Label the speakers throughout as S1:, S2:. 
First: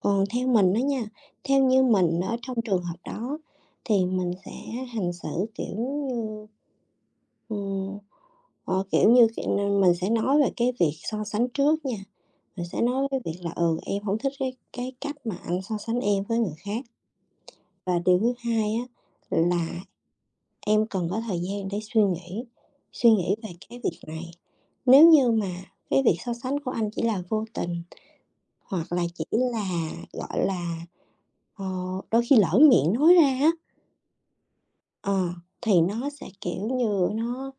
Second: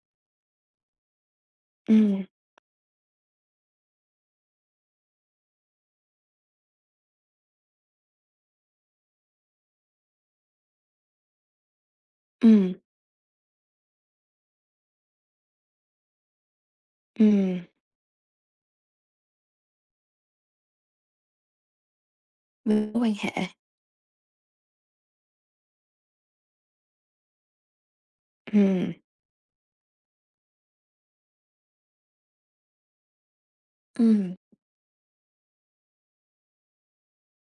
S1: Còn theo mình á nha, theo như mình
S2: Ừm.
S1: ở trong trường hợp đó thì mình sẽ hành xử, kiểu như, ừm, ờ, kiểu như, kiểu nên mình sẽ nói về cái việc so sánh trước nha, mình
S2: Ừm.
S1: sẽ nói cái việc là "Ừ, em hổng thích cái cái cách mà anh so sánh em với người khác.
S2: Ừm.
S1: Và điều thứ hai á là em cần có thời gian để suy nghĩ,
S2: Mối
S1: suy
S2: quan
S1: nghĩ
S2: hệ.
S1: về cái việc này, nếu như mà cái việc so sánh của anh chỉ là vô tình hoặc
S2: Ừm.
S1: là chỉ là, gọi là, ờ, đôi khi lỡ miệng nói ra á"
S2: Ừm.
S1: "ờ, thì nó sẽ, kiểu như, nó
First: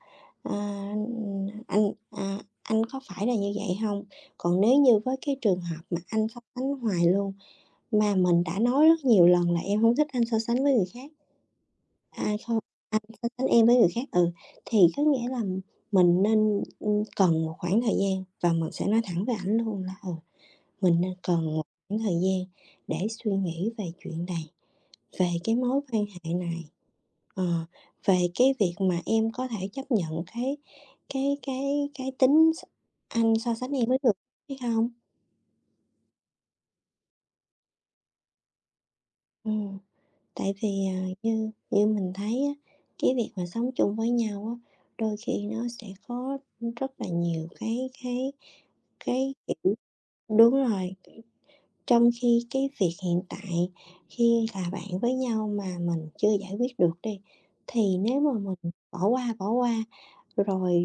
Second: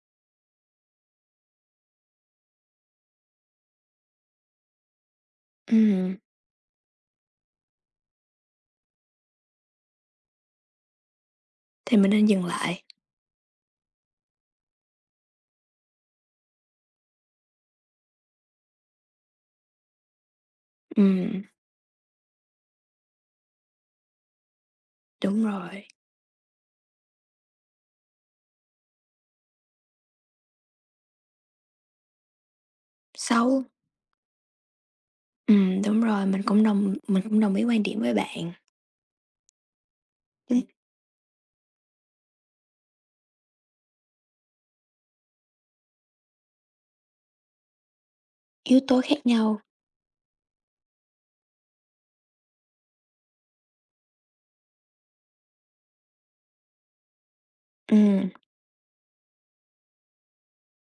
S1: a, ừm, anh, a, anh có phải là như vậy hông?" Còn nếu như với cái trường hợp mà
S2: Ừm.
S1: anh so sánh hoài luôn, mà mình đã nói rất nhiều lần là em hông thích anh so sánh với người khác,
S2: Thì mình nên
S1: a,
S2: dừng
S1: kh
S2: lại.
S1: anh so sánh em với người khác ừ, thì có nghĩa là mình nên, ừm, cần một khoảng thời gian và mình sẽ nói thẳng với ảnh luôn là, ừ, mình nên
S2: Ừm.
S1: cần một khoảng thời gian để suy nghĩ về chuyện này, về
S2: Đúng
S1: cái mối
S2: rồi.
S1: quan hệ này, ờ, về cái việc mà em có thể chấp nhận cái cái cái cái tính s anh so
S2: Xấu.
S1: sánh em với người hay không.
S2: Ừm, đúng rồi, mình cũng đồng mình cũng đồng ý quan điểm với bạn.
S1: Ừm. Tại
S2: Ưm.
S1: vì, à, như như mình thấy á, cái việc mà sống chung với nhau á, đôi khi nó sẽ có rất là nhiều cái cái
S2: Yếu tố khác
S1: cái
S2: nhau.
S1: kiểu đúng rồi, kiểu, trong khi cái việc hiện tại khi là bạn với nhau mà mình chưa giải quyết được đi, thì nếu
S2: Ừm.
S1: mà mình bỏ qua, bỏ qua rồi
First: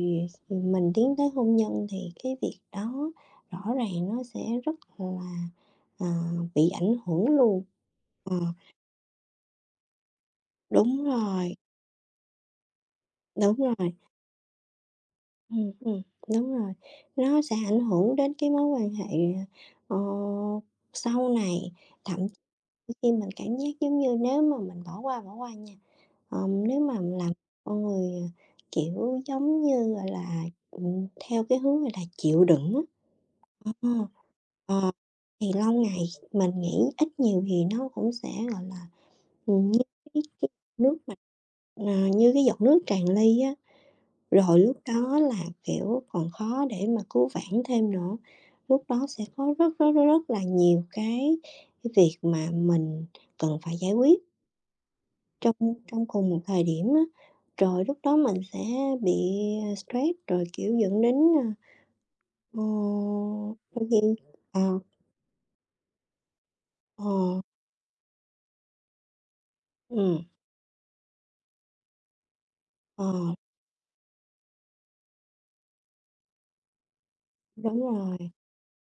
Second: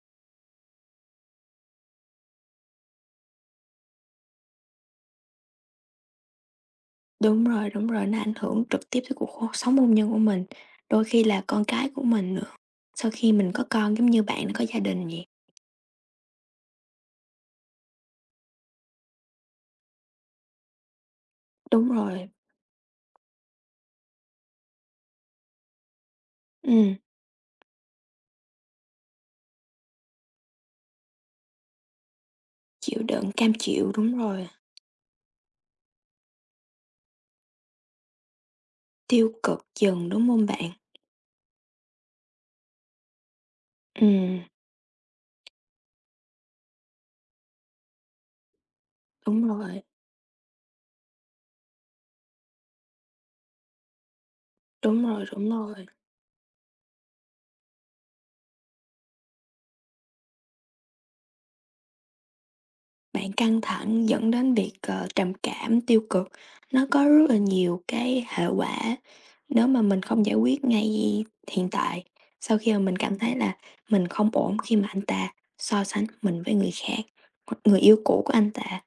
S1: mình tiến tới hôn nhân thì cái việc đó rõ ràng nó sẽ rất là, à, bị ảnh hưởng
S2: Đúng
S1: luôn.
S2: rồi, đúng rồi, nó ảnh
S1: Ờ.
S2: hưởng trực tiếp tới cuộc hô sống hôn nhân của mình.
S1: Đúng
S2: Đôi khi là
S1: rồi.
S2: con cái của mình nữa, sau khi mình
S1: Đúng
S2: có
S1: rồi.
S2: con giống như bạn có gia đình vậy.
S1: Ừm, ừm, đúng rồi. Nó sẽ ảnh hưởng đến cái mối quan hệ, ờ, sau này,
S2: Đúng
S1: thậm
S2: rồi.
S1: [unintelligible] khi mình cảm giác giống như nếu mà mình bỏ qua, bỏ qua nha, ờm, nếu mà
S2: Ừm.
S1: làm con người, kiểu, giống như, gọi là, ừm, theo cái hướng, gọi là, chịu đựng á
S2: Chịu đựng, cam
S1: ờ,
S2: chịu, đúng rồi.
S1: ờ, thì lâu ngày mình nghĩ ít nhiều thì nó cũng sẽ, gọi là,
S2: Tiêu cực
S1: ừm, như
S2: dần, đúng hông
S1: [unintelligible]
S2: bạn?
S1: nước mà mà như cái giọt nước tràn ly á.
S2: Ừm.
S1: Rồi lúc đó là kiểu còn khó để mà cứu vãn thêm nữa, lúc đó sẽ
S2: Đúng
S1: có rất,
S2: rồi.
S1: rất, rất, rất là nhiều cái cái việc mà mình cần phải giải quyết
S2: Đúng rồi, đúng
S1: trong
S2: rồi.
S1: trong cùng một thời điểm á, rồi lúc đó mình sẽ bị stress rồi kiểu dẫn đến, ờ,
S2: Bạn căng
S1: ờ
S2: thẳng dẫn
S1: [unintelligible]
S2: đến việc,
S1: ờ.
S2: ờ, trầm cảm, tiêu cực, nó có rất là
S1: Ờ.
S2: nhiều cái hệ quả nếu mà mình
S1: Ừm.
S2: không giải quyết ngay hiện tại. Sau khi mà mình cảm
S1: Ờ.
S2: thấy là mình không ổn khi mà anh ta so sánh mình với người khác, hoặc
S1: Đúng
S2: người yêu cũ
S1: rồi.
S2: của anh ta.